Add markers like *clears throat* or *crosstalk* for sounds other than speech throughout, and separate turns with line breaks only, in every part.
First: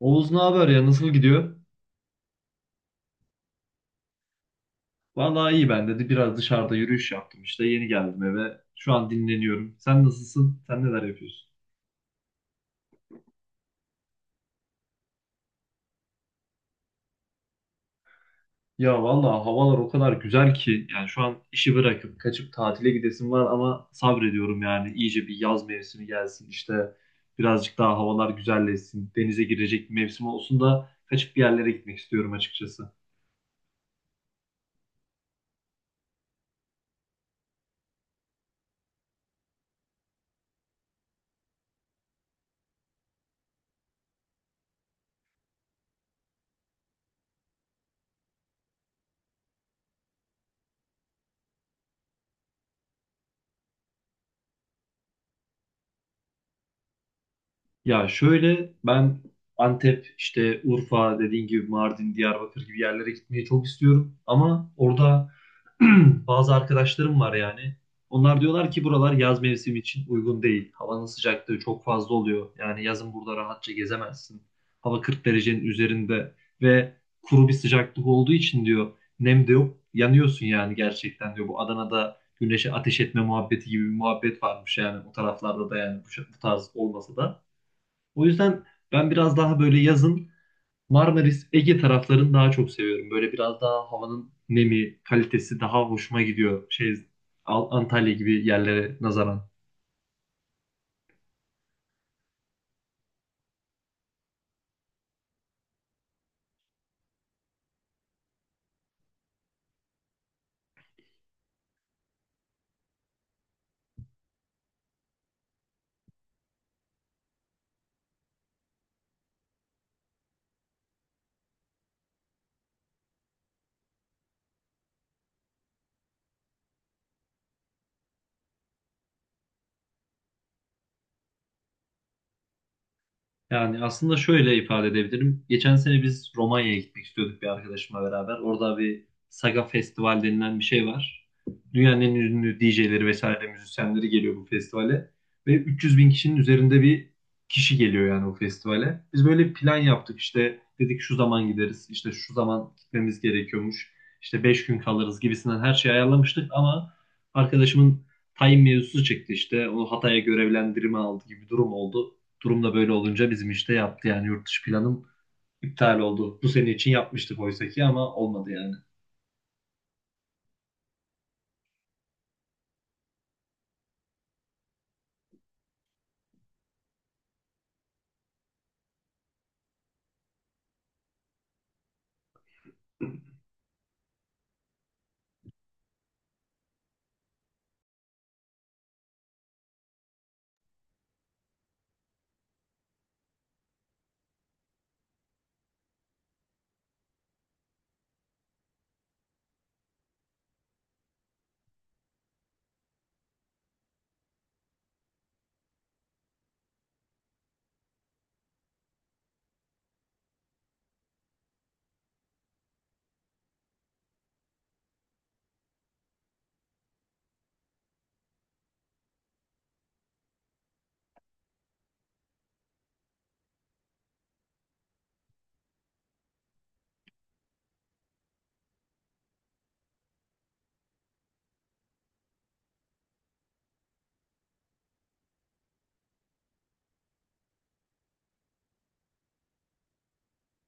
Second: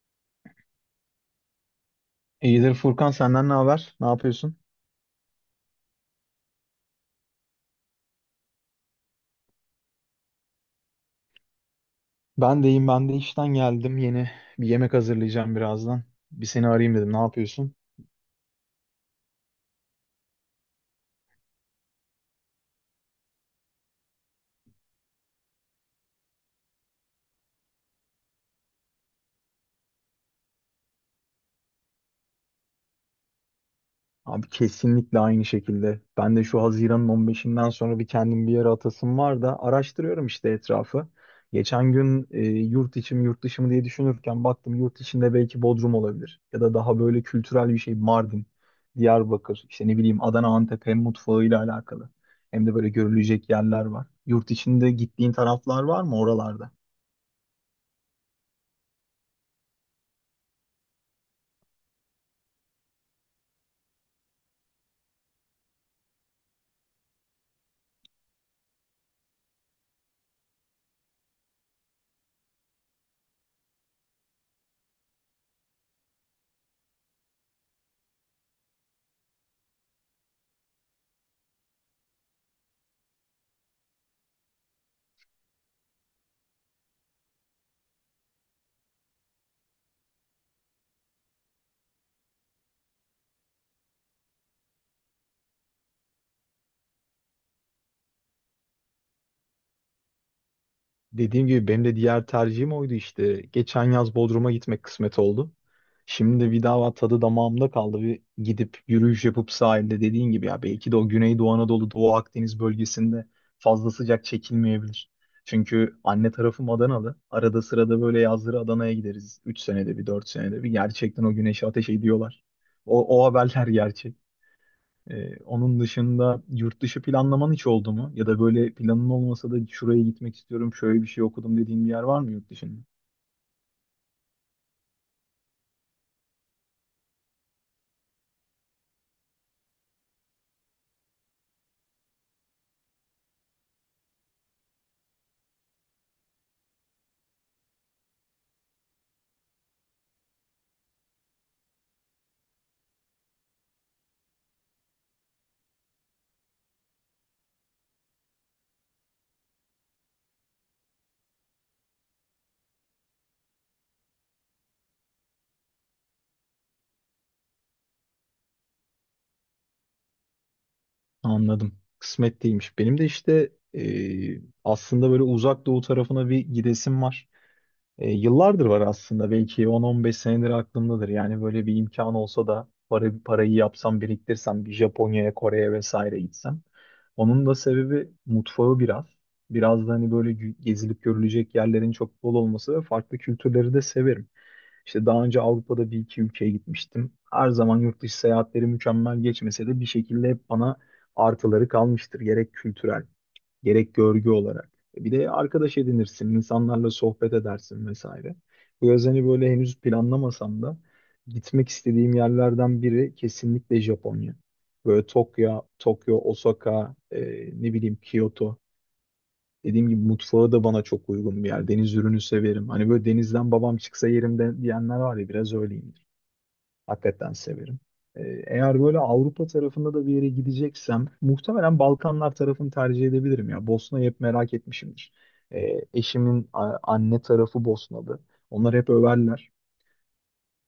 Oğuz ne haber ya, nasıl gidiyor?
İyidir Furkan, senden ne haber? Ne yapıyorsun?
Vallahi iyi ben dedi. Biraz dışarıda yürüyüş yaptım işte. Yeni geldim eve. Şu an dinleniyorum. Sen nasılsın? Sen neler yapıyorsun?
Ben de işten geldim. Yeni bir yemek hazırlayacağım birazdan. Bir seni arayayım dedim. Ne yapıyorsun?
Ya vallahi havalar o kadar güzel ki, yani şu an işi bırakıp kaçıp tatile gidesim var ama sabrediyorum. Yani iyice bir yaz mevsimi gelsin işte, birazcık daha havalar güzelleşsin, denize girecek bir mevsim olsun da kaçıp bir yerlere gitmek istiyorum açıkçası.
Abi kesinlikle aynı şekilde. Ben de şu Haziran'ın 15'inden sonra bir kendim bir yere atasım var da araştırıyorum işte etrafı. Geçen gün yurt içi mi yurt dışı mı diye düşünürken baktım yurt içinde belki Bodrum olabilir. Ya da daha böyle kültürel bir şey Mardin, Diyarbakır, işte ne bileyim Adana, Antep hem mutfağıyla alakalı. Hem de böyle görülecek yerler var. Yurt içinde gittiğin taraflar var mı oralarda?
Ya şöyle, ben Antep, işte Urfa dediğin gibi Mardin, Diyarbakır gibi yerlere gitmeyi çok istiyorum. Ama orada *clears throat* bazı arkadaşlarım var yani. Onlar diyorlar ki buralar yaz mevsimi için uygun değil. Havanın sıcaklığı çok fazla oluyor. Yani yazın burada rahatça gezemezsin. Hava 40 derecenin üzerinde ve kuru bir sıcaklık olduğu için diyor, nem de yok. Yanıyorsun yani gerçekten diyor. Bu Adana'da güneşe ateş etme muhabbeti gibi bir muhabbet varmış yani o taraflarda da, yani bu tarz olmasa da. O yüzden ben biraz daha böyle yazın Marmaris, Ege taraflarını daha çok seviyorum. Böyle biraz daha havanın nemi, kalitesi daha hoşuma gidiyor. Antalya gibi yerlere nazaran.
Dediğim gibi benim de diğer tercihim oydu işte. Geçen yaz Bodrum'a gitmek kısmet oldu. Şimdi bir daha tadı damağımda kaldı. Bir gidip yürüyüş yapıp sahilde dediğin gibi ya belki de o Güneydoğu Anadolu, Doğu Akdeniz bölgesinde fazla sıcak çekilmeyebilir. Çünkü anne tarafım Adanalı. Arada sırada böyle yazları Adana'ya gideriz. 3 senede bir, 4 senede bir. Gerçekten o güneşi ateş ediyorlar. O haberler *laughs* gerçek. Onun dışında yurt dışı planlaman hiç oldu mu? Ya da böyle planın olmasa da şuraya gitmek istiyorum, şöyle bir şey okudum dediğin bir yer var mı yurt dışında?
Yani aslında şöyle ifade edebilirim. Geçen sene biz Romanya'ya gitmek istiyorduk, bir arkadaşımla beraber. Orada bir Saga Festival denilen bir şey var. Dünyanın en ünlü DJ'leri vesaire müzisyenleri geliyor bu festivale. Ve 300 bin kişinin üzerinde bir kişi geliyor yani o festivale. Biz böyle plan yaptık, işte dedik şu zaman gideriz, işte şu zaman gitmemiz gerekiyormuş, işte 5 gün kalırız gibisinden her şeyi ayarlamıştık, ama arkadaşımın tayin mevzusu çıktı işte. Onu Hatay'a görevlendirme aldı gibi bir durum oldu. Durumda böyle olunca bizim işte yaptı, yani yurt dışı planım iptal oldu. Bu sene için yapmıştık oysa ki, ama olmadı yani.
Anladım. Kısmet değilmiş. Benim de işte aslında böyle uzak doğu tarafına bir gidesim var. Yıllardır var aslında, belki 10-15 senedir aklımdadır. Yani böyle bir imkan olsa da para, parayı yapsam biriktirsem bir Japonya'ya, Kore'ye vesaire gitsem. Onun da sebebi mutfağı biraz. Biraz da hani böyle gezilip görülecek yerlerin çok bol olması ve farklı kültürleri de severim. İşte daha önce Avrupa'da bir iki ülkeye gitmiştim. Her zaman yurt dışı seyahatleri mükemmel geçmese de bir şekilde hep bana artıları kalmıştır. Gerek kültürel, gerek görgü olarak. Bir de arkadaş edinirsin, insanlarla sohbet edersin vesaire. Bu yaz hani böyle henüz planlamasam da gitmek istediğim yerlerden biri kesinlikle Japonya. Böyle Tokyo, Osaka, ne bileyim Kyoto. Dediğim gibi mutfağı da bana çok uygun bir yer. Deniz ürünü severim. Hani böyle denizden babam çıksa yerimde diyenler var ya, biraz öyleyim. Hakikaten severim. Ee, Eğer böyle Avrupa tarafında da bir yere gideceksem muhtemelen Balkanlar tarafını tercih edebilirim ya. Bosna'yı hep merak etmişimdir. Eşimin anne tarafı Bosnalı. Onlar hep överler.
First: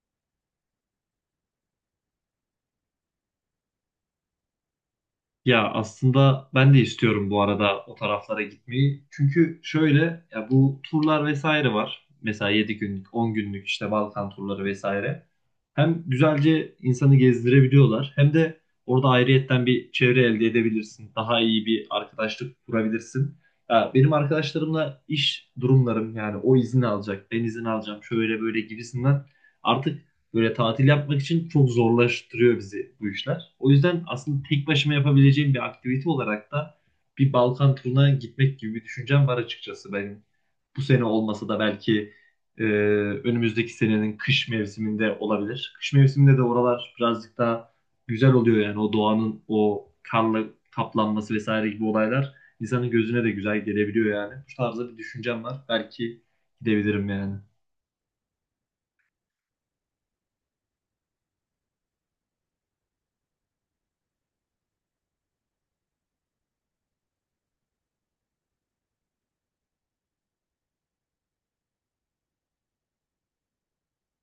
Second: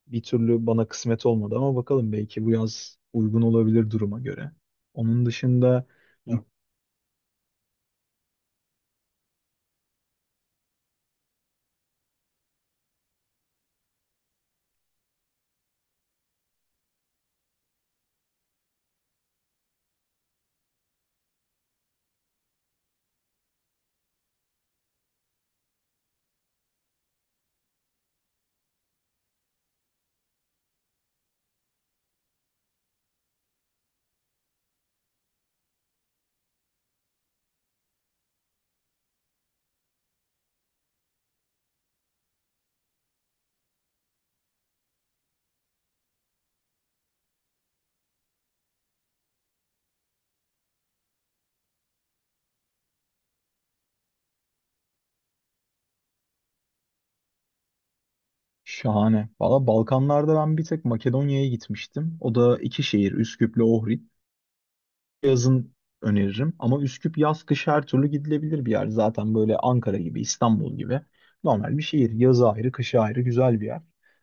Bir türlü bana kısmet olmadı ama bakalım belki bu yaz uygun olabilir duruma göre. Onun
Ya
dışında. Hı.
aslında ben de istiyorum bu arada o taraflara gitmeyi. Çünkü şöyle, ya bu turlar vesaire var. Mesela 7 günlük, 10 günlük işte Balkan turları vesaire. Hem güzelce insanı gezdirebiliyorlar, hem de orada ayrıyetten bir çevre elde edebilirsin. Daha iyi bir arkadaşlık kurabilirsin. Ya benim arkadaşlarımla iş durumlarım, yani o izni alacak, ben izin alacağım şöyle böyle gibisinden, artık böyle tatil yapmak için çok zorlaştırıyor bizi bu işler. O yüzden aslında tek başıma yapabileceğim bir aktivite olarak da bir Balkan turuna gitmek gibi bir düşüncem var açıkçası benim. Bu sene olmasa da belki e, önümüzdeki senenin kış mevsiminde olabilir. Kış mevsiminde de oralar birazcık daha güzel oluyor, yani o doğanın o karla kaplanması vesaire gibi olaylar insanın gözüne de güzel gelebiliyor yani. Bu tarzda bir düşüncem var. Belki gidebilirim yani.
Şahane. Valla Balkanlarda ben bir tek Makedonya'ya gitmiştim. O da iki şehir, Üsküp'le Ohrid. Yazın öneririm. Ama Üsküp yaz kış her türlü gidilebilir bir yer. Zaten böyle Ankara gibi, İstanbul gibi normal bir şehir. Yazı ayrı, kışı ayrı güzel bir yer.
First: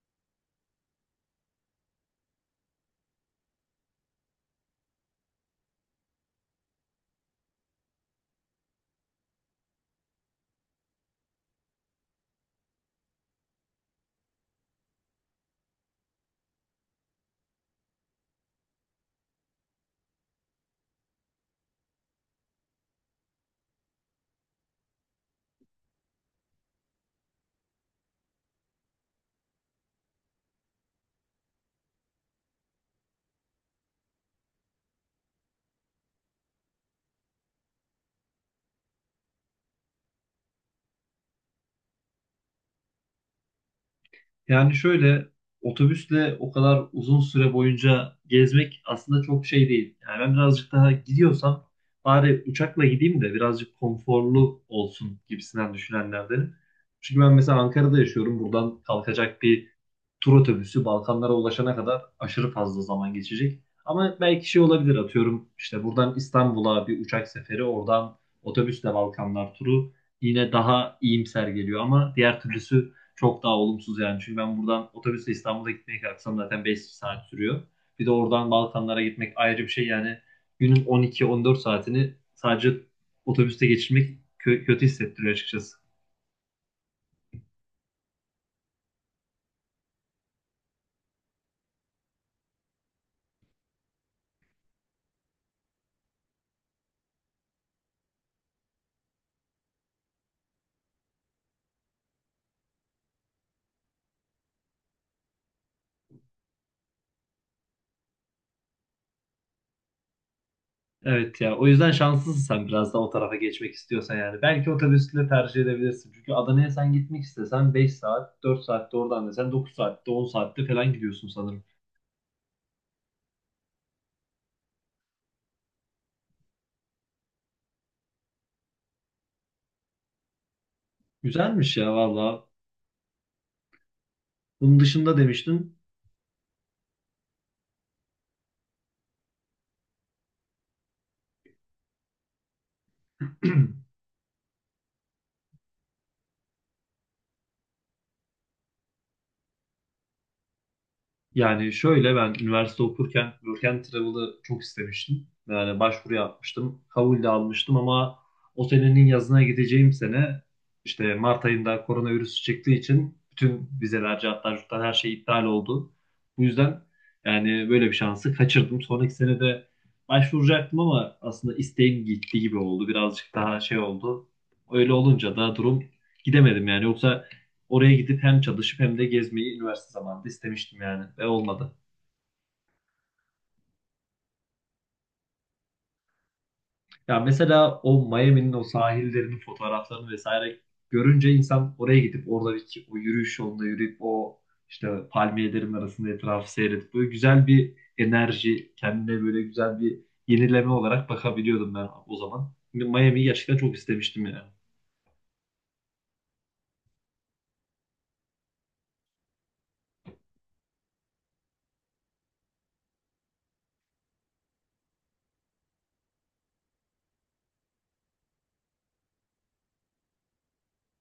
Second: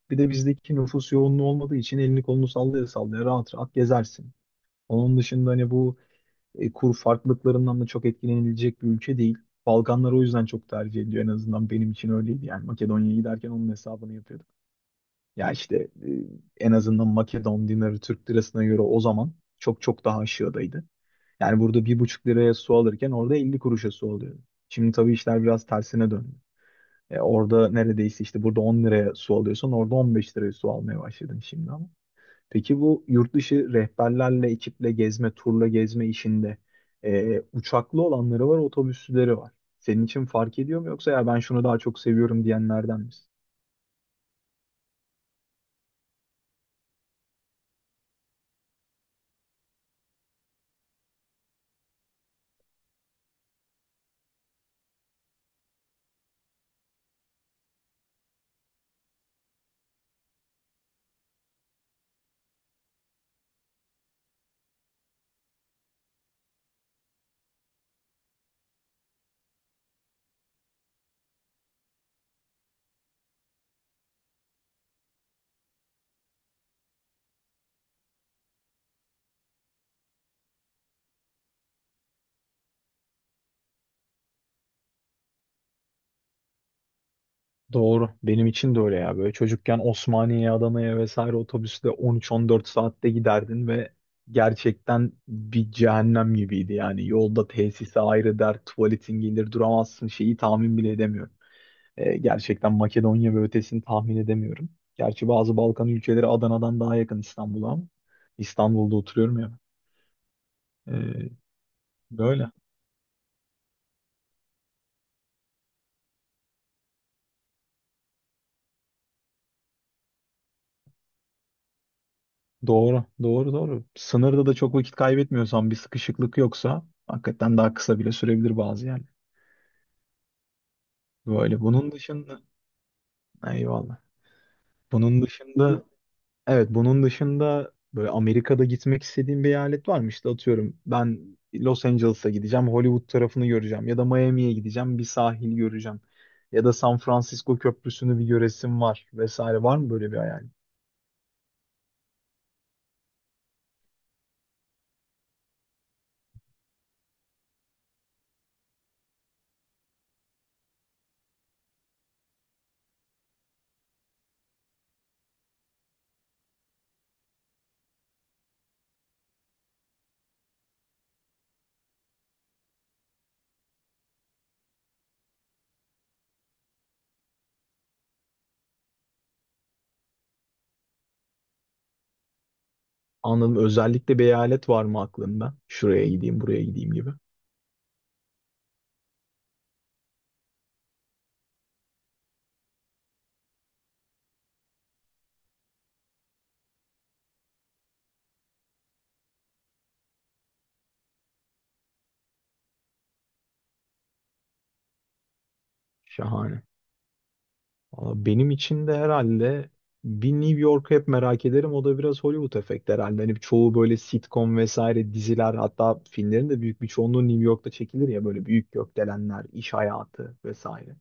Bir de bizdeki nüfus yoğunluğu olmadığı için elini kolunu sallaya sallaya rahat rahat gezersin. Onun dışında hani bu kur farklılıklarından da çok etkilenilecek bir ülke değil. Balkanlar o yüzden çok tercih ediliyor. En azından benim için öyleydi. Yani Makedonya'ya giderken onun hesabını yapıyordum. Ya işte, en azından Makedon dinarı Türk lirasına göre o zaman çok çok daha aşağıdaydı. Yani burada bir buçuk liraya su alırken orada 50 kuruşa su alıyordu. Şimdi tabii işler biraz tersine döndü. Orada neredeyse işte burada 10 liraya su alıyorsan orada 15 liraya su almaya başladın şimdi ama. Peki bu yurt dışı rehberlerle, ekiple gezme, turla gezme işinde uçaklı olanları var, otobüsleri var. Senin için fark ediyor mu yoksa ya ben şunu daha çok seviyorum diyenlerden misin?
Yani şöyle, otobüsle o kadar uzun süre boyunca gezmek aslında çok şey değil. Yani ben birazcık daha gidiyorsam bari uçakla gideyim de birazcık konforlu olsun gibisinden düşünenlerdenim. Çünkü ben mesela Ankara'da yaşıyorum. Buradan kalkacak bir tur otobüsü Balkanlara ulaşana kadar aşırı fazla zaman geçecek. Ama belki şey olabilir, atıyorum işte buradan İstanbul'a bir uçak seferi, oradan otobüsle Balkanlar turu yine daha iyimser geliyor, ama diğer türlüsü çok daha olumsuz yani. Çünkü ben buradan otobüsle İstanbul'a gitmeye kalksam zaten 5 saat sürüyor. Bir de oradan Balkanlara gitmek ayrı bir şey yani. Günün 12-14 saatini sadece otobüste geçirmek kötü hissettiriyor açıkçası.
Doğru. Benim için de öyle ya. Böyle çocukken Osmaniye'ye, Adana'ya vesaire otobüsle 13-14 saatte giderdin ve gerçekten bir cehennem gibiydi yani. Yolda tesise ayrı dert, tuvaletin gelir duramazsın, şeyi tahmin bile edemiyorum. Gerçekten Makedonya ve ötesini tahmin edemiyorum. Gerçi bazı Balkan ülkeleri Adana'dan daha yakın İstanbul'a ama İstanbul'da oturuyorum ya. Ee,
Evet ya, o yüzden şanslısın
Böyle.
sen, biraz da o tarafa geçmek istiyorsan yani. Belki otobüsle tercih edebilirsin. Çünkü Adana'ya sen gitmek istesen 5 saat, 4 saatte, oradan desen 9 saatte, 10 saatte falan gidiyorsun sanırım.
Doğru, doğru, doğru. Sınırda da çok vakit kaybetmiyorsan, bir sıkışıklık yoksa hakikaten daha kısa bile sürebilir bazı yani. Böyle
Güzelmiş
bunun
ya
dışında
valla.
eyvallah.
Bunun dışında
Bunun
demiştin.
dışında, evet, bunun dışında böyle Amerika'da gitmek istediğim bir eyalet var mı? İşte atıyorum ben Los Angeles'a gideceğim, Hollywood tarafını göreceğim
*clears throat*
ya da Miami'ye gideceğim, bir sahil göreceğim. Ya da San Francisco Köprüsü'nü bir göresim var vesaire, var mı böyle bir hayal?
Yani şöyle, ben üniversite okurken Work and Travel'ı çok istemiştim. Yani başvuru yapmıştım. Kabul de almıştım ama o senenin yazına gideceğim sene işte Mart ayında koronavirüs çıktığı için bütün vizeler, cartlar, curtlar her şey iptal oldu. Bu yüzden yani böyle bir şansı kaçırdım. Sonraki sene de başvuracaktım ama aslında isteğim gitti gibi oldu. Birazcık daha şey oldu. Öyle olunca da durum gidemedim yani. Yoksa oraya gidip hem çalışıp hem de gezmeyi üniversite zamanında istemiştim yani, ve olmadı.
Anladım. Özellikle bir eyalet var mı aklında? Şuraya gideyim, buraya gideyim gibi.
Ya mesela o Miami'nin o sahillerinin fotoğraflarını vesaire görünce, insan oraya gidip oradaki o yürüyüş yolunda yürüyüp o işte palmiyelerin arasında etrafı seyredip böyle güzel bir enerji, kendine böyle güzel bir yenileme olarak bakabiliyordum ben o zaman. Miami'yi gerçekten çok istemiştim yani.
Şahane. Valla benim için de herhalde bir New York'u hep merak ederim. O da biraz Hollywood efekti herhalde. Hani çoğu böyle sitcom vesaire diziler, hatta filmlerin de büyük bir çoğunluğu New York'ta çekilir ya, böyle büyük gökdelenler, iş hayatı vesaire.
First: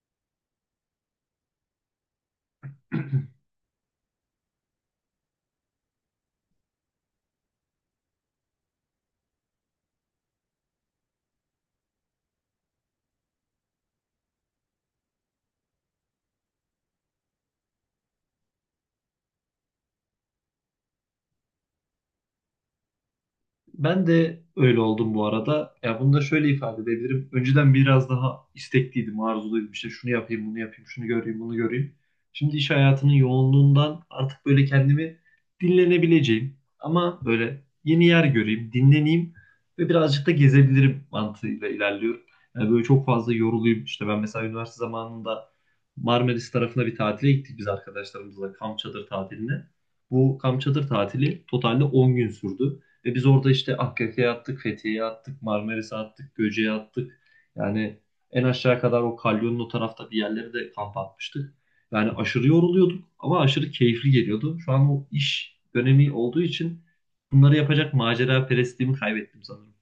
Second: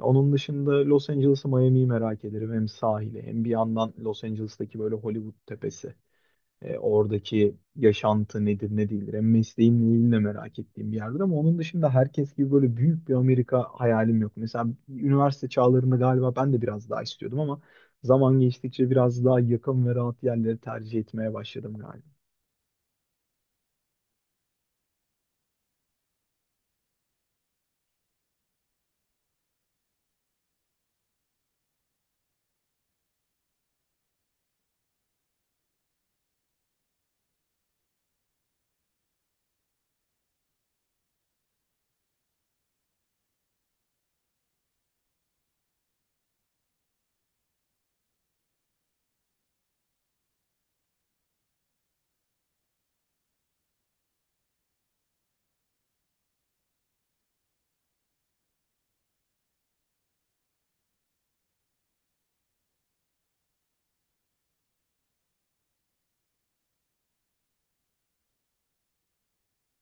Onun dışında Los Angeles'ı, Miami'yi merak ederim. Hem sahili hem bir yandan Los Angeles'taki böyle Hollywood tepesi. Oradaki yaşantı nedir ne değildir. Hem mesleğimle ilgili de merak ettiğim bir yerdir ama onun dışında herkes gibi böyle büyük bir Amerika hayalim yok. Mesela üniversite çağlarında galiba ben de biraz daha istiyordum ama zaman geçtikçe biraz daha yakın ve rahat yerleri tercih etmeye başladım galiba.
Ben de öyle oldum bu arada. Ya bunu da şöyle ifade edebilirim. Önceden biraz daha istekliydim, arzuluydum. İşte şunu yapayım, bunu yapayım, şunu göreyim, bunu göreyim. Şimdi iş hayatının yoğunluğundan artık böyle kendimi dinlenebileceğim. Ama böyle yeni yer göreyim, dinleneyim ve birazcık da gezebilirim mantığıyla ilerliyorum. Yani böyle çok fazla yoruluyum. İşte ben mesela üniversite zamanında Marmaris tarafına bir tatile gittik biz arkadaşlarımızla, kamp çadır tatiline. Bu kamp çadır tatili totalde 10 gün sürdü. Ve biz orada işte Akkaya'ya attık, Fethiye'ye attık, Marmaris'e attık, Göce'ye attık. Yani en aşağı kadar o kalyonun o tarafta bir yerlere de kamp atmıştık. Yani aşırı yoruluyorduk ama aşırı keyifli geliyordu. Şu an o iş dönemi olduğu için bunları yapacak macera perestliğimi kaybettim sanırım.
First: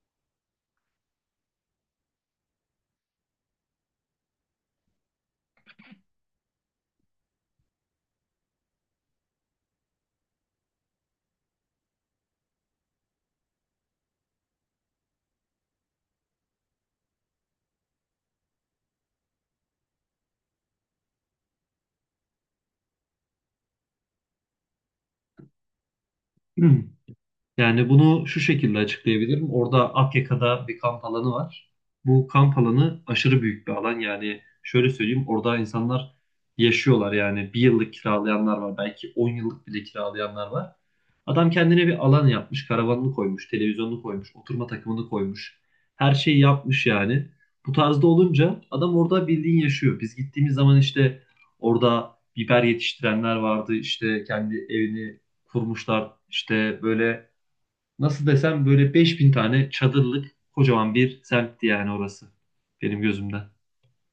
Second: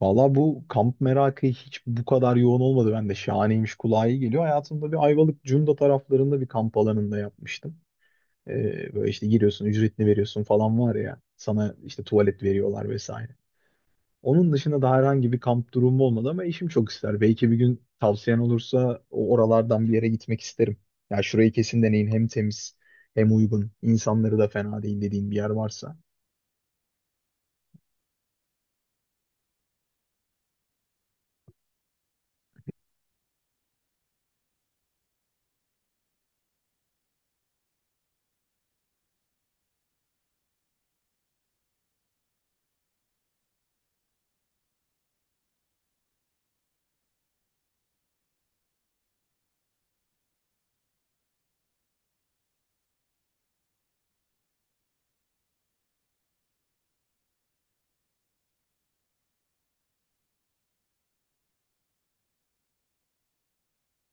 Valla bu kamp merakı hiç bu kadar yoğun olmadı. Ben de şahaneymiş, kulağa iyi geliyor. Hayatımda bir Ayvalık Cunda taraflarında bir kamp alanında yapmıştım. Böyle işte giriyorsun, ücretini veriyorsun falan var ya. Sana işte tuvalet veriyorlar vesaire. Onun dışında da herhangi bir kamp durumu olmadı ama eşim çok ister. Belki bir gün tavsiyen olursa o oralardan bir yere gitmek isterim. Ya şurayı kesin deneyin. Hem temiz hem uygun. İnsanları da fena değil dediğin bir yer varsa.
*clears throat* Yani bunu şu şekilde açıklayabilirim. Orada Akyaka'da bir kamp alanı var. Bu kamp alanı aşırı büyük bir alan. Yani şöyle söyleyeyim, orada insanlar yaşıyorlar. Yani bir yıllık kiralayanlar var. Belki 10 yıllık bile kiralayanlar var. Adam kendine bir alan yapmış. Karavanını koymuş, televizyonunu koymuş, oturma takımını koymuş. Her şeyi yapmış yani. Bu tarzda olunca adam orada bildiğin yaşıyor. Biz gittiğimiz zaman işte orada biber yetiştirenler vardı. İşte kendi evini kurmuşlar. İşte böyle, nasıl desem, böyle 5.000 tane çadırlık kocaman bir semtti yani orası, benim gözümden.